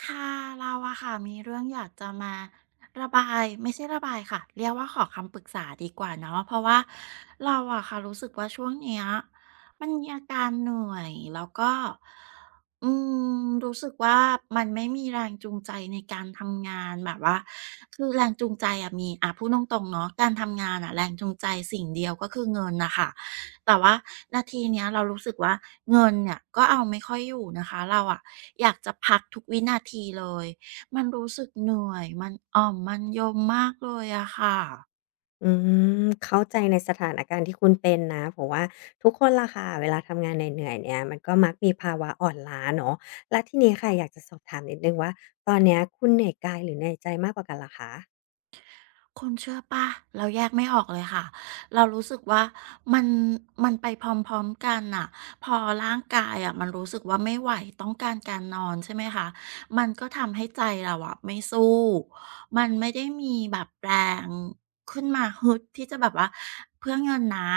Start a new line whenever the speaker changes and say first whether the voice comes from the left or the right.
right: ค่ะเราอะค่ะมีเรื่องอยากจะมาระบายไม่ใช่ระบายค่ะเรียกว่าขอคำปรึกษาดีกว่าเนาะเพราะว่าเราอะค่ะรู้สึกว่าช่วงเนี้ยมันมีอาการเหนื่อยแล้วก็อืมรู้สึกว่ามันไม่มีแรงจูงใจในการทำงานแบบว่าคือแรงจูงใจอะมีอะพูดตรงๆเนาะการทำงานอะแรงจูงใจสิ่งเดียวก็คือเงินน่ะค่ะ แต่ว่านาทีเนี้ยเรารู้สึกว่าเงินเนี่ยก็เอาไม่ค่อยอยู่นะคะเราอะอยากจะพักทุกวินาทีเลยมันรู้สึกเหนื่อยมันอ่อมมันยมมากเลยอะค่ะ
left: อืเข้าใจในสถานการณ์ที่คุณเป็นนะเพราะว่าทุกคนล่ะค่ะเวลาทำงานเหนื่อยๆเนี่ยมันก็มักมีภาวะอ่อนล้าเนาะและทีนี้ค่ะอยากจะสอบถามนิดนึ่งว่าตอนเนี้ยคุณเหนื่อยกายหรือเหนื่อยใจมากกว่ากันล่รอคะ
right: คุณเชื่อปล่าเราแยกไม่ออกเลยค่ะเรารู้สึกว่ามันมันไปพร้อมๆกันน่ะพอร่างกายอะมันรู้สึกว่าไม่ไหวต้องการการนอนใช่ไหมคะมันก็ทำให้ใจเราอะไม่สู้มันไม่ได้มีแบบแรงขึ้นมาฮึดที่จะแบบว่าเพื่อเงินนะ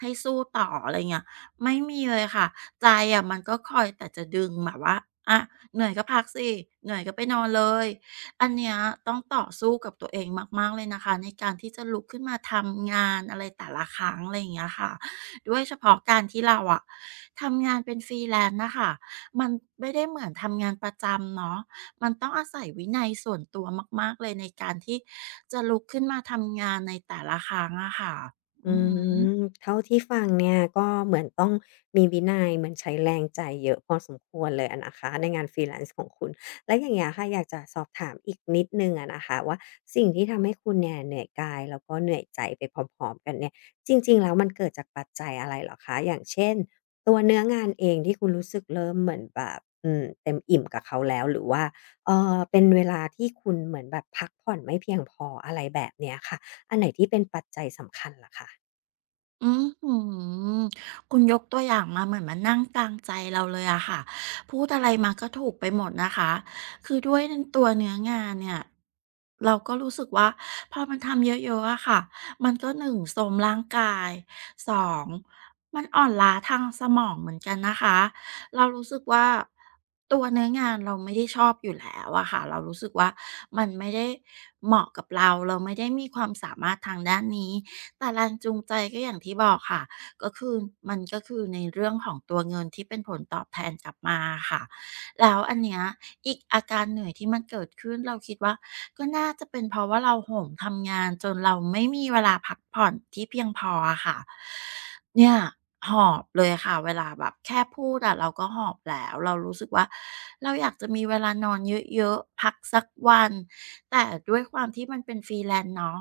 right: ให้สู้ต่ออะไรเงี้ยไม่มีเลยค่ะใจอะมันก็คอยแต่จะดึงแบบว่าอะเหนื่อยก็พักสิเหนื่อยก็ไปนอนเลย อันเนี้ยต้องต่อสู้กับตัวเองมากๆเลยนะคะในการที่จะลุกขึ้นมาทำงานอะไรแต่ละครั้งอะไรอย่างเงี้ยค่ะด้วยเฉพาะการที่เราอะทำงานเป็น Freelance น่ะค่ะมันไม่ได้เหมือนทำงานประจำเนาะมันต้องอาศัยวินัยส่วนตัวมากๆเลยในการที่จะลุกขึ้นมาทำงานในแต่ละครั้งอะค่ะอื
left: อื
right: อฮึ
left: เท่าที่ฟังเนี่ยก็เหมือนต้องมีวินัยเหมือนใช้แรงใจเยอะพอสมควรเลยอะนะคะในงาน freelance ของคุณแล้วอย่างเงี้ยค่ะอยากจะสอบถามอีกนิดหนึ่งอะนะคะว่าสิ่งที่ทำให้คุณเนี่ยเหนื่อยกายแล้วก็เหนื่อยใจไปพร้อมๆกันเนี่ยจริงๆแล้วมันเกิดจากปัจจัยอะไรเหรอคะอย่างเช่นตัวเนื้องานเองที่คุณรู้สึกเริ่มเหมือนแบบเต็มอิ่มกับเขาแล้วหรือว่าเป็นเวลาที่คุณเหมือนแบบพักผ่อนไม่เพียงพออะไรแบบเนี้ยค่ะอันไหนที่เป็นปัจจัยสำคัญเหรอคะ
right: อือฮือคุณยกตัวอย่างมาเหมือนมานั่งกลางใจเราเลยอะค่ะพูดอะไรมาก็ถูกไปหมดนะคะคือด้วยนตัวเนื้องานเนี่ยเราก็รู้สึกว่าพอมันทำเยอะๆอะค่ะมันก็1โทรมร่างกายสองมันอ่อนล้าทางสมองเหมือนกันนะคะเรารู้สึกว่าตัวเนื้องานเราไม่ได้ชอบอยู่แล้วอะค่ะเรารู้สึกว่ามันไม่ได้เหมาะกับเราเราไม่ได้มีความสามารถทางด้านนี้ แต่แรงจูงใจก็อย่างที่บอกค่ะก็คือมันก็คือในเรื่องของตัวเงินที่เป็นผลตอบแทนกลับมาค่ะแล้วอันเนี้ยอีกอาการเหนื่อยที่มันเกิดขึ้นเราคิดว่าก็น่าจะเป็นเพราะว่าเราโหมทำงานจนเราไม่มีเวลาพักผ่อนที่เพียงพออะค่ะเนี่ยหอบเลยค่ะเวลาแบบแค่พูดอะเราก็หอบแล้วเรารู้สึกว่าเราอยากจะมีเวลานอนเยอะๆพักสักวันแต่ด้วยความที่มันเป็นฟรีแลนซ์เนาะ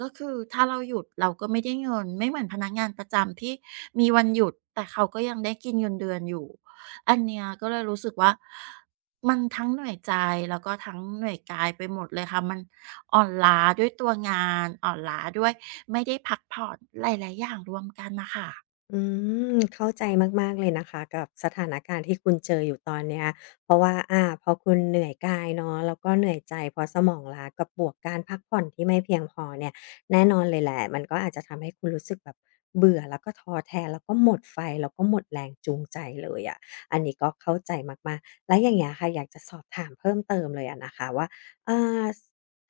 right: ก็คือถ้าเราหยุดเราก็ไม่ได้เงินไม่เหมือนพนักงานประจำที่มีวันหยุดแต่เขาก็ยังได้กินเงินเดือนอยู่อันเนี้ยก็เลยรู้สึกว่ามันทั้งเหนื่อยใจแล้วก็ทั้งเหนื่อยกายไปหมดเลยค่ะมันอ่อนล้าด้วยตัวงานอ่อนล้าด้วยไม่ได้พักผ่อนหลายๆอย่างรวมกันน่ะค่ะ
left: อืเข้าใจมากๆเลยนะคะกับสถานการณ์ที่คุณเจออยู่ตอนเนี้ยเพราะว่าอาพอคุณเหนื่อยกายเนาะแล้วก็เหนื่อยใจเพราะสมองล้ากับบวกการพักผ่อนที่ไม่เพียงพอเนี่ยแน่นอนเลยแหละมันก็อาจจะทำให้คุณรู้สึกแบบเบื่อแล้วก็ท้อแท้แล้วก็หมดไฟแล้วก็หมดแรงจูงใจเลยอะอันนี้ก็เข้าใจมากๆแล้วอย่างเงี้ยค่ะอยากจะสอบถามเพิ่มเติมเลยอะนะคะว่าอ่า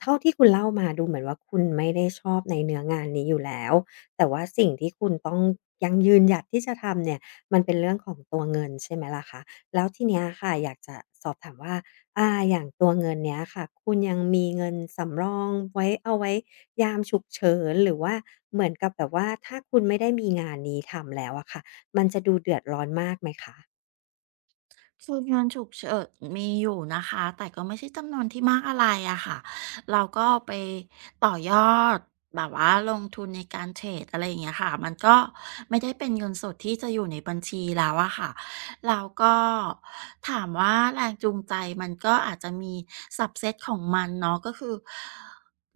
left: เท่าที่คุณเล่ามาดูเหมือนว่าคุณไม่ได้ชอบในเนื้องานนี้อยู่แล้ว แต่ว่าสิ่งที่คุณต้องยังยืนหยัดที่จะทำเนี่ยมันเป็นเรื่องของตัวเงินใช่ไหมล่ะคะแล้วทีเนี้ยค่ะอยากจะสอบถามว่าอย่างตัวเงินเนี้ยค่ะคุณยังมีเงินสำรองไว้เอาไว้ยามฉุกเฉินหรือว่าเหมือนกับแบบว่าถ้าคุณไม่ได้มีงานนี้ทำแล้วอะค่ะมันจะดูเดือดร้อนมากไหมคะ
right: คืองานฉุกเฉินมีอยู่นะคะแต่ก็ไม่ใช่จำนวนที่มากอะไรอะค่ะเราก็ไปต่อยอดแบบว่าลงทุนในการเทรดอะไรอย่างเงี้ยค่ะมันก็ไม่ได้เป็นเงินสดที่จะอยู่ในบัญชีแล้วอะค่ะเราก็ถามว่าแรงจูงใจมันก็อาจจะมีสับเซตของมันเนาะก็คือ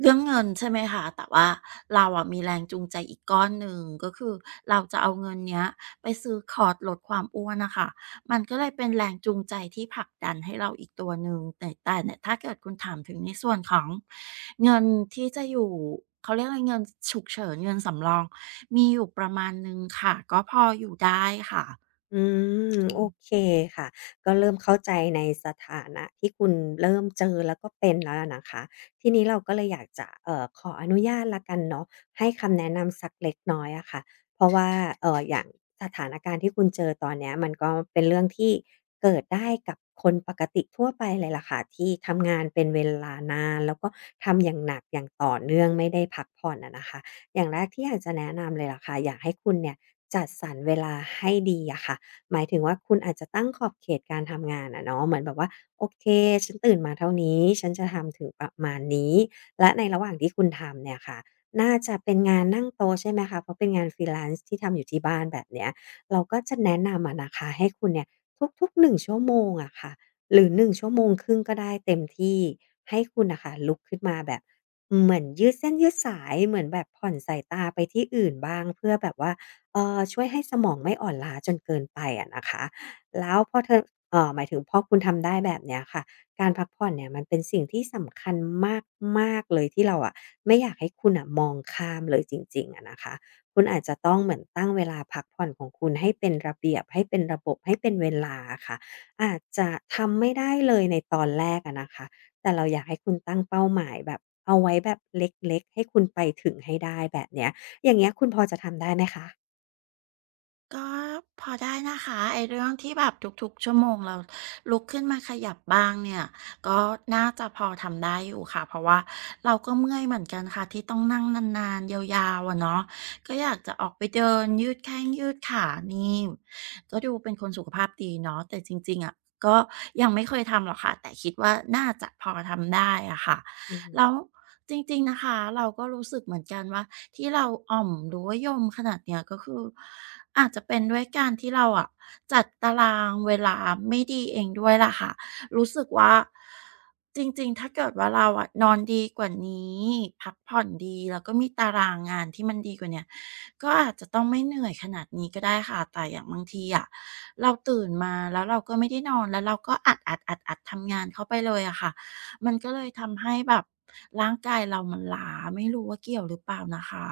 right: เรื่องเงินใช่ไหมคะแต่ว่าเราอะมีแรงจูงใจอีกก้อนหนึ่งก็คือเราจะเอาเงินเนี้ยไปซื้อคอร์สลดความอ้วนนะคะ มันก็เลยเป็นแรงจูงใจที่ผลักดันให้เราอีกตัวหนึ่งแต่เนี่ยถ้าเกิดคุณถามถึงในส่วนของเงินที่จะอยู่เขาเรียกอะไรเงินฉุกเฉินเงินสำรองมีอยู่ประมาณหนึ่งค่ะก็พออยู่ได้ค่ะ
left: อืโอเคค่ะก็เริ่มเข้าใจในสถานะที่คุณเริ่มเจอแล้วก็เป็นแล้วอะนะคะทีนี้เราก็เลยอยากจะขออนุญาตละกันเนาะให้คำแนะนำสักเล็กน้อยอะค่ะเพราะว่าอย่างสถานการณ์ที่คุณเจอตอนเนี้ยมันก็เป็นเรื่องที่เกิดได้กับคนปกติทั่วไปเลยล่ะค่ะที่ทำงานเป็นเวลานานแล้วก็ทำอย่างหนักอย่างต่อเนื่องไม่ได้พักผ่อนอะนะคะอย่างแรกที่อยากจะแนะนำเลยล่ะค่ะอยากให้คุณเนี่ยจัดสรรเวลาให้ดีอะค่ะ หมายถึงว่าคุณอาจจะตั้งขอบเขตการทำงานอะเนาะเหมือนแบบว่าโอเคฉันตื่นมาเท่านี้ฉันจะทำถึงประมาณนี้และในระหว่างที่คุณทำเนี่ยค่ะน่าจะเป็นงานนั่งโต๊ะใช่ไหมคะเพราะเป็นงาน freelance ที่ทำอยู่ที่บ้านแบบเนี้ยเราก็จะแนะนำอะนะคะให้คุณเนี่ยทุกๆ1ชั่วโมงอะค่ะหรือหนึ่งชั่วโมงครึ่งก็ได้เต็มที่ให้คุณน่ะค่ะลุกขึ้นมาแบบเหมือนยืดเส้นยืดสายเหมือนแบบผ่อนสายตาไปที่อื่นบ้างเพื่อแบบว่า ช่วยให้สมองไม่อ่อนล้าจนเกินไปอะนะคะแล้วพอเธอหมายถึงพอคุณทำได้แบบเนี้ยค่ะการพักผ่อนเนี่ยมันเป็นสิ่งที่สำคัญมากๆเลยที่เราอะไม่อยากให้คุณอ่ะมองข้ามเลยจริงๆอะนะคะคุณอาจจะต้องเหมือนตั้งเวลาพักผ่อนของคุณให้เป็นระเบียบให้เป็นระบบให้เป็นเวลาอะค่ะอาจจะทำไม่ได้เลยในตอนแรกอะนะคะแต่เราอยากให้คุณตั้งเป้าหมายแบบเอาไว้แบบเล็กๆให้คุณไปถึงให้ได้แบบเนี้ยอย่างเงี้ยคุณพอจะทำได้ไหมคะ
right: ก็พอได้นะคะไอ้เรื่องที่แบบทุกๆชั่วโมงเราลุกขึ้นมาขยับบ้างเนี่ยก็น่าจะพอทำได้อยู่ค่ะเพราะว่าเราก็เมื่อยเหมือนกันค่ะที่ต้องนั่งนานๆยาวๆอะเนาะก็อยากจะออกไปเดินยืดแข้งยืดขานี่ก็ดูเป็นคนสุขภาพดีเนาะแต่จริงๆอะก็ยังไม่เคยทำหรอกค่ะแต่คิดว่าน่าจะพอทำได้อะค่ะ
left: อืม
right: แล้วจริงๆนะคะเราก็รู้สึกเหมือนกันว่าที่เราอ่อมหรือว่ายมขนาดเนี้ยก็คืออาจจะเป็นด้วยการที่เราอะจัดตารางเวลาไม่ดีเองด้วยล่ะค่ะรู้สึกว่าจริงๆถ้าเกิดว่าเราอะนอนดีกว่านี้พักผ่อนดีแล้วก็มีตารางงานที่มันดีกว่าเนี้ยก็อาจจะต้องไม่เหนื่อยขนาดนี้ก็ได้ค่ะแต่อย่างบางทีอะเราตื่นมาแล้วเราก็ไม่ได้นอนแล้วเราก็อัดๆๆๆทำงานเข้าไปเลยอะค่ะ มันก็เลยทำให้แบบร่างกายเรามันล้าไม่รู้ว่าเกี่ยวหรือเปล่านะคะ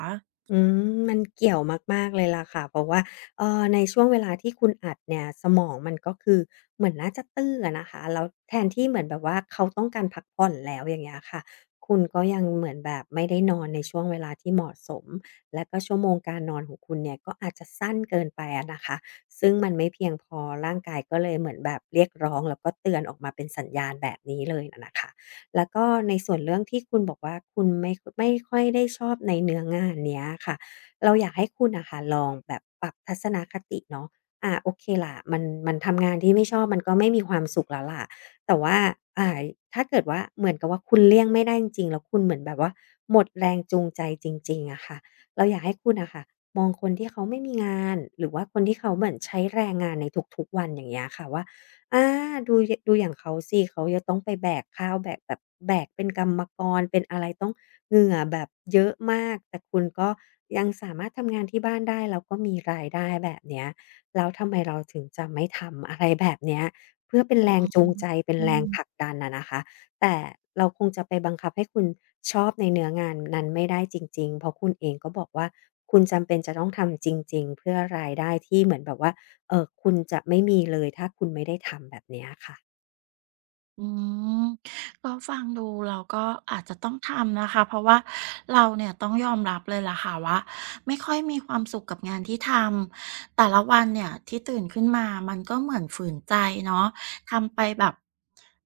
left: อืมมันเกี่ยวมากๆเลยล่ะค่ะเพราะว่าในช่วงเวลาที่คุณอัดเนี่ยสมองมันก็คือเหมือนน่าจะตื้ออะนะคะแล้วแทนที่เหมือนแบบว่าเขาต้องการพักผ่อนแล้วอย่างเงี้ยค่ะคุณก็ยังเหมือนแบบไม่ได้นอนในช่วงเวลาที่เหมาะสมและก็ชั่วโมงการนอนของคุณเนี่ยก็อาจจะสั้นเกินไปอะนะคะซึ่งมันไม่เพียงพอร่างกายก็เลยเหมือนแบบเรียกร้องแล้วก็เตือนออกมาเป็นสัญญาณแบบนี้เลยนะคะ แล้วก็ในส่วนเรื่องที่คุณบอกว่าคุณไม่ค่อยได้ชอบในเนื้องานเนี้ยค่ะเราอยากให้คุณอะค่ะลองแบบปรับทัศนคติเนาะโอเคล่ะมันทำงานที่ไม่ชอบมันก็ไม่มีความสุขแล้วล่ะแต่ว่าอ่าถ้าเกิดว่าเหมือนกับว่าคุณเลี่ยงไม่ได้จริงๆแล้วคุณเหมือนแบบว่าหมดแรงจูงใจจริงๆอะค่ะเราอยากให้คุณอ่ะค่ะมองคนที่เขาไม่มีงานหรือว่าคนที่เขาเหมือนใช้แรงงานในทุกๆวันอย่างเงี้ยค่ะว่า อาดูอย่างเขาสิเขาจะต้องไปแบกข้าวแบกแบบแบกเป็นกรรมกรเป็นอะไรต้องเหงื่อแบบเยอะมากแต่คุณก็ยังสามารถทำงานที่บ้านได้แล้วก็มีรายได้แบบเนี้ยแล้วทำไมเราถึงจะไม่ทำอะไรแบบเนี้ยเพื่อเป็น
right: อื
left: แรง
right: ม
left: จูงใจเป็น
right: อื
left: แรงผลั
right: ม
left: กดันอะนะคะแต่เราคงจะไปบังคับให้คุณชอบในเนื้องานนั้นไม่ได้จริงๆเพราะคุณเองก็บอกว่าคุณจำเป็นจะต้องทำจริงๆเพื่อรายได้ที่เหมือนแบบว่า เออคุณจะไม่มีเลยถ้าคุณไม่ได้ทำแบบเนี้ยค่ะ
right: อืมก็ฟังดูเราก็อาจจะต้องทำนะคะเพราะว่าเราเนี่ยต้องยอมรับเลยล่ะค่ะว่าไม่ค่อยมีความสุขกับงานที่ทำแต่ละวันเนี่ยที่ตื่นขึ้นมา มันก็เหมือนฝืนใจเนาะทำไปแบบ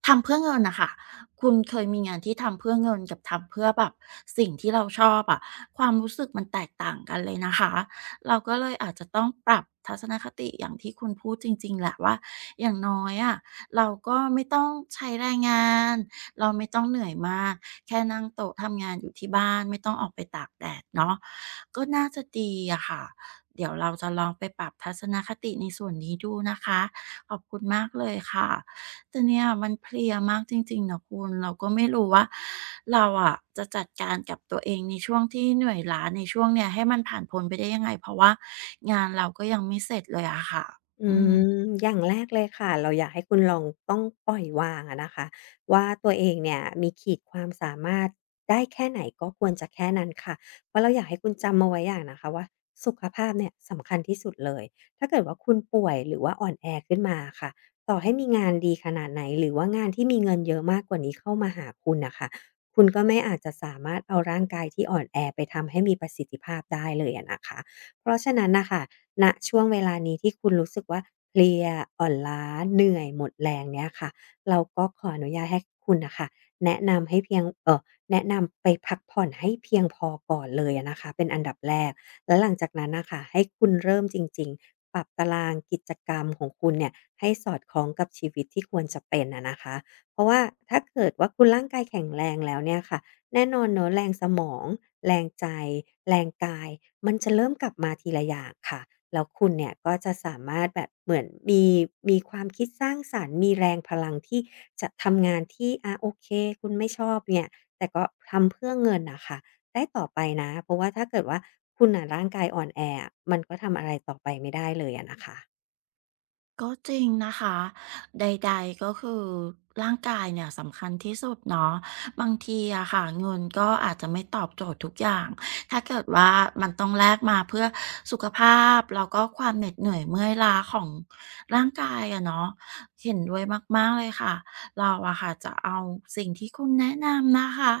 right: ทำเพื่อเงินน่ะค่ะคุณเคยมีงานที่ทำเพื่อเงินกับทำเพื่อแบบสิ่งที่เราชอบอะความรู้สึกมันแตกต่างกันเลยนะคะ เราก็เลยอาจจะต้องปรับทัศนคติอย่างที่คุณพูดจริงๆแหละว่าอย่างน้อยอะเราก็ไม่ต้องใช้แรงงานเราไม่ต้องเหนื่อยมากแค่นั่งโต๊ะทำงานอยู่ที่บ้านไม่ต้องออกไปตากแดดเนาะก็น่าจะดีอะค่ะเดี๋ยวเราจะลองไปปรับทัศนคติในส่วนนี้ดูนะคะขอบคุณมากเลยค่ะ แต่เนี่ยมันเพลียมากจริงๆนะคุณเราก็ไม่รู้ว่าเราอะจะจัดการกับตัวเองในช่วงที่เหนื่อยล้าในช่วงเนี้ยให้มันผ่านพ้นไปได้ยังไงเพราะว่างานเราก็ยังไม่เสร็จเลยอะค่ะ
left: อื
right: อืม
left: มอย่างแรกเลยค่ะเราอยากให้คุณลองต้องปล่อยวางอะนะคะว่าตัวเองเนี่ยมีขีดความสามารถได้แค่ไหนก็ควรจะแค่นั้นค่ะเพราะเราอยากให้คุณจำเอาไว้อย่างนะคะว่าสุขภาพเนี่ยสำคัญที่สุดเลยถ้าเกิดว่าคุณป่วยหรือว่าอ่อนแอขึ้นมาค่ะต่อให้มีงานดีขนาดไหนหรือว่างานที่มีเงินเยอะมากกว่านี้เข้ามาหาคุณนะคะคุณก็ไม่อาจจะสามารถเอาร่างกายที่อ่อนแอไปทำให้มีประสิทธิภาพได้เลยอะนะคะ เพราะฉะนั้นน่ะค่ะณช่วงเวลานี้ที่คุณรู้สึกว่าเพลียอ่อนล้าเหนื่อยหมดแรงเนี่ยค่ะเราก็ขออนุญาตให้คุณน่ะค่ะแนะนำให้เพียงแนะนำไปพักผ่อนให้เพียงพอก่อนเลยอะนะคะเป็นอันดับแรกแล้วหลังจากนั้นน่ะค่ะให้คุณเริ่มจริงๆปรับตารางกิจกรรมของคุณเนี่ยให้สอดคล้องกับชีวิตที่ควรจะเป็นอะนะคะเพราะว่าถ้าเกิดว่าคุณร่างกายแข็งแรงแล้วเนี่ยค่ะ แน่นอนเนอะแรงสมองแรงใจแรงกายมันจะเริ่มกลับมาทีละอย่างค่ะแล้วคุณเนี่ยก็จะสามารถแบบเหมือนมีความคิดสร้างสรรค์มีแรงพลังที่จะทำงานที่อะโอเคคุณไม่ชอบเนี่ยแต่ก็ทำเพื่อเงินน่ะค่ะได้ต่อไปนะเพราะว่าถ้าเกิดว่าคุณน่ะร่างกายอ่อนแออะมันก็ทำอะไรต่อไปไม่ได้เลยอะนะคะ
right: ก็จริงนะคะใดๆก็คือร่างกายเนี่ยสำคัญที่สุดเนาะบางทีอะค่ะเงินก็อาจจะไม่ตอบโจทย์ทุกอย่างถ้าเกิดว่ามันต้องแลกมาเพื่อสุขภาพแล้วก็ความเหน็ดเหนื่อยเมื่อยล้าของร่างกายอะเนาะเห็นด้วยมากๆเลยค่ะเราอะค่ะจะเอาสิ่งที่คุณแนะนำนะคะ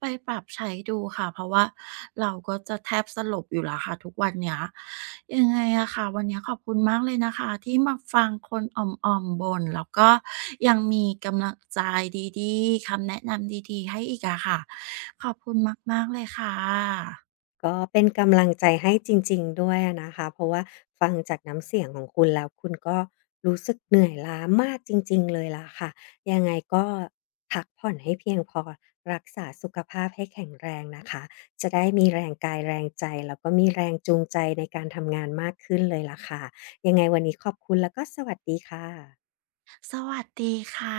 right: ไปปรับใช้ดูค่ะเพราะว่าเราก็จะแทบสลบอยู่แล้วค่ะทุกวันเนี้ยยังไงอะค่ะวันนี้ขอบคุณมากเลยนะคะที่มาฟังคนอ่อมๆบ่นแล้วก็ยังมีกำลังใจดีๆคำแนะนำดีๆให้อีกอะค่ะขอบคุณมากๆเลยค่ะ
left: ก็เป็นกำลังใจให้จริงๆด้วยอะนะคะเพราะว่าฟังจากน้ำเสียงของคุณแล้วคุณก็รู้สึกเหนื่อยล้ามากจริงๆเลยล่ะค่ะยังไงก็พักผ่อนให้เพียงพอรักษาสุขภาพให้แข็งแรงนะคะจะได้มีแรงกายแรงใจแล้วก็มีแรงจูงใจในการทำงานมากขึ้นเลยล่ะค่ะยังไงวันนี้ขอบคุณแล้วก็สวัสดีค่ะ
right: สวัสดีค่ะ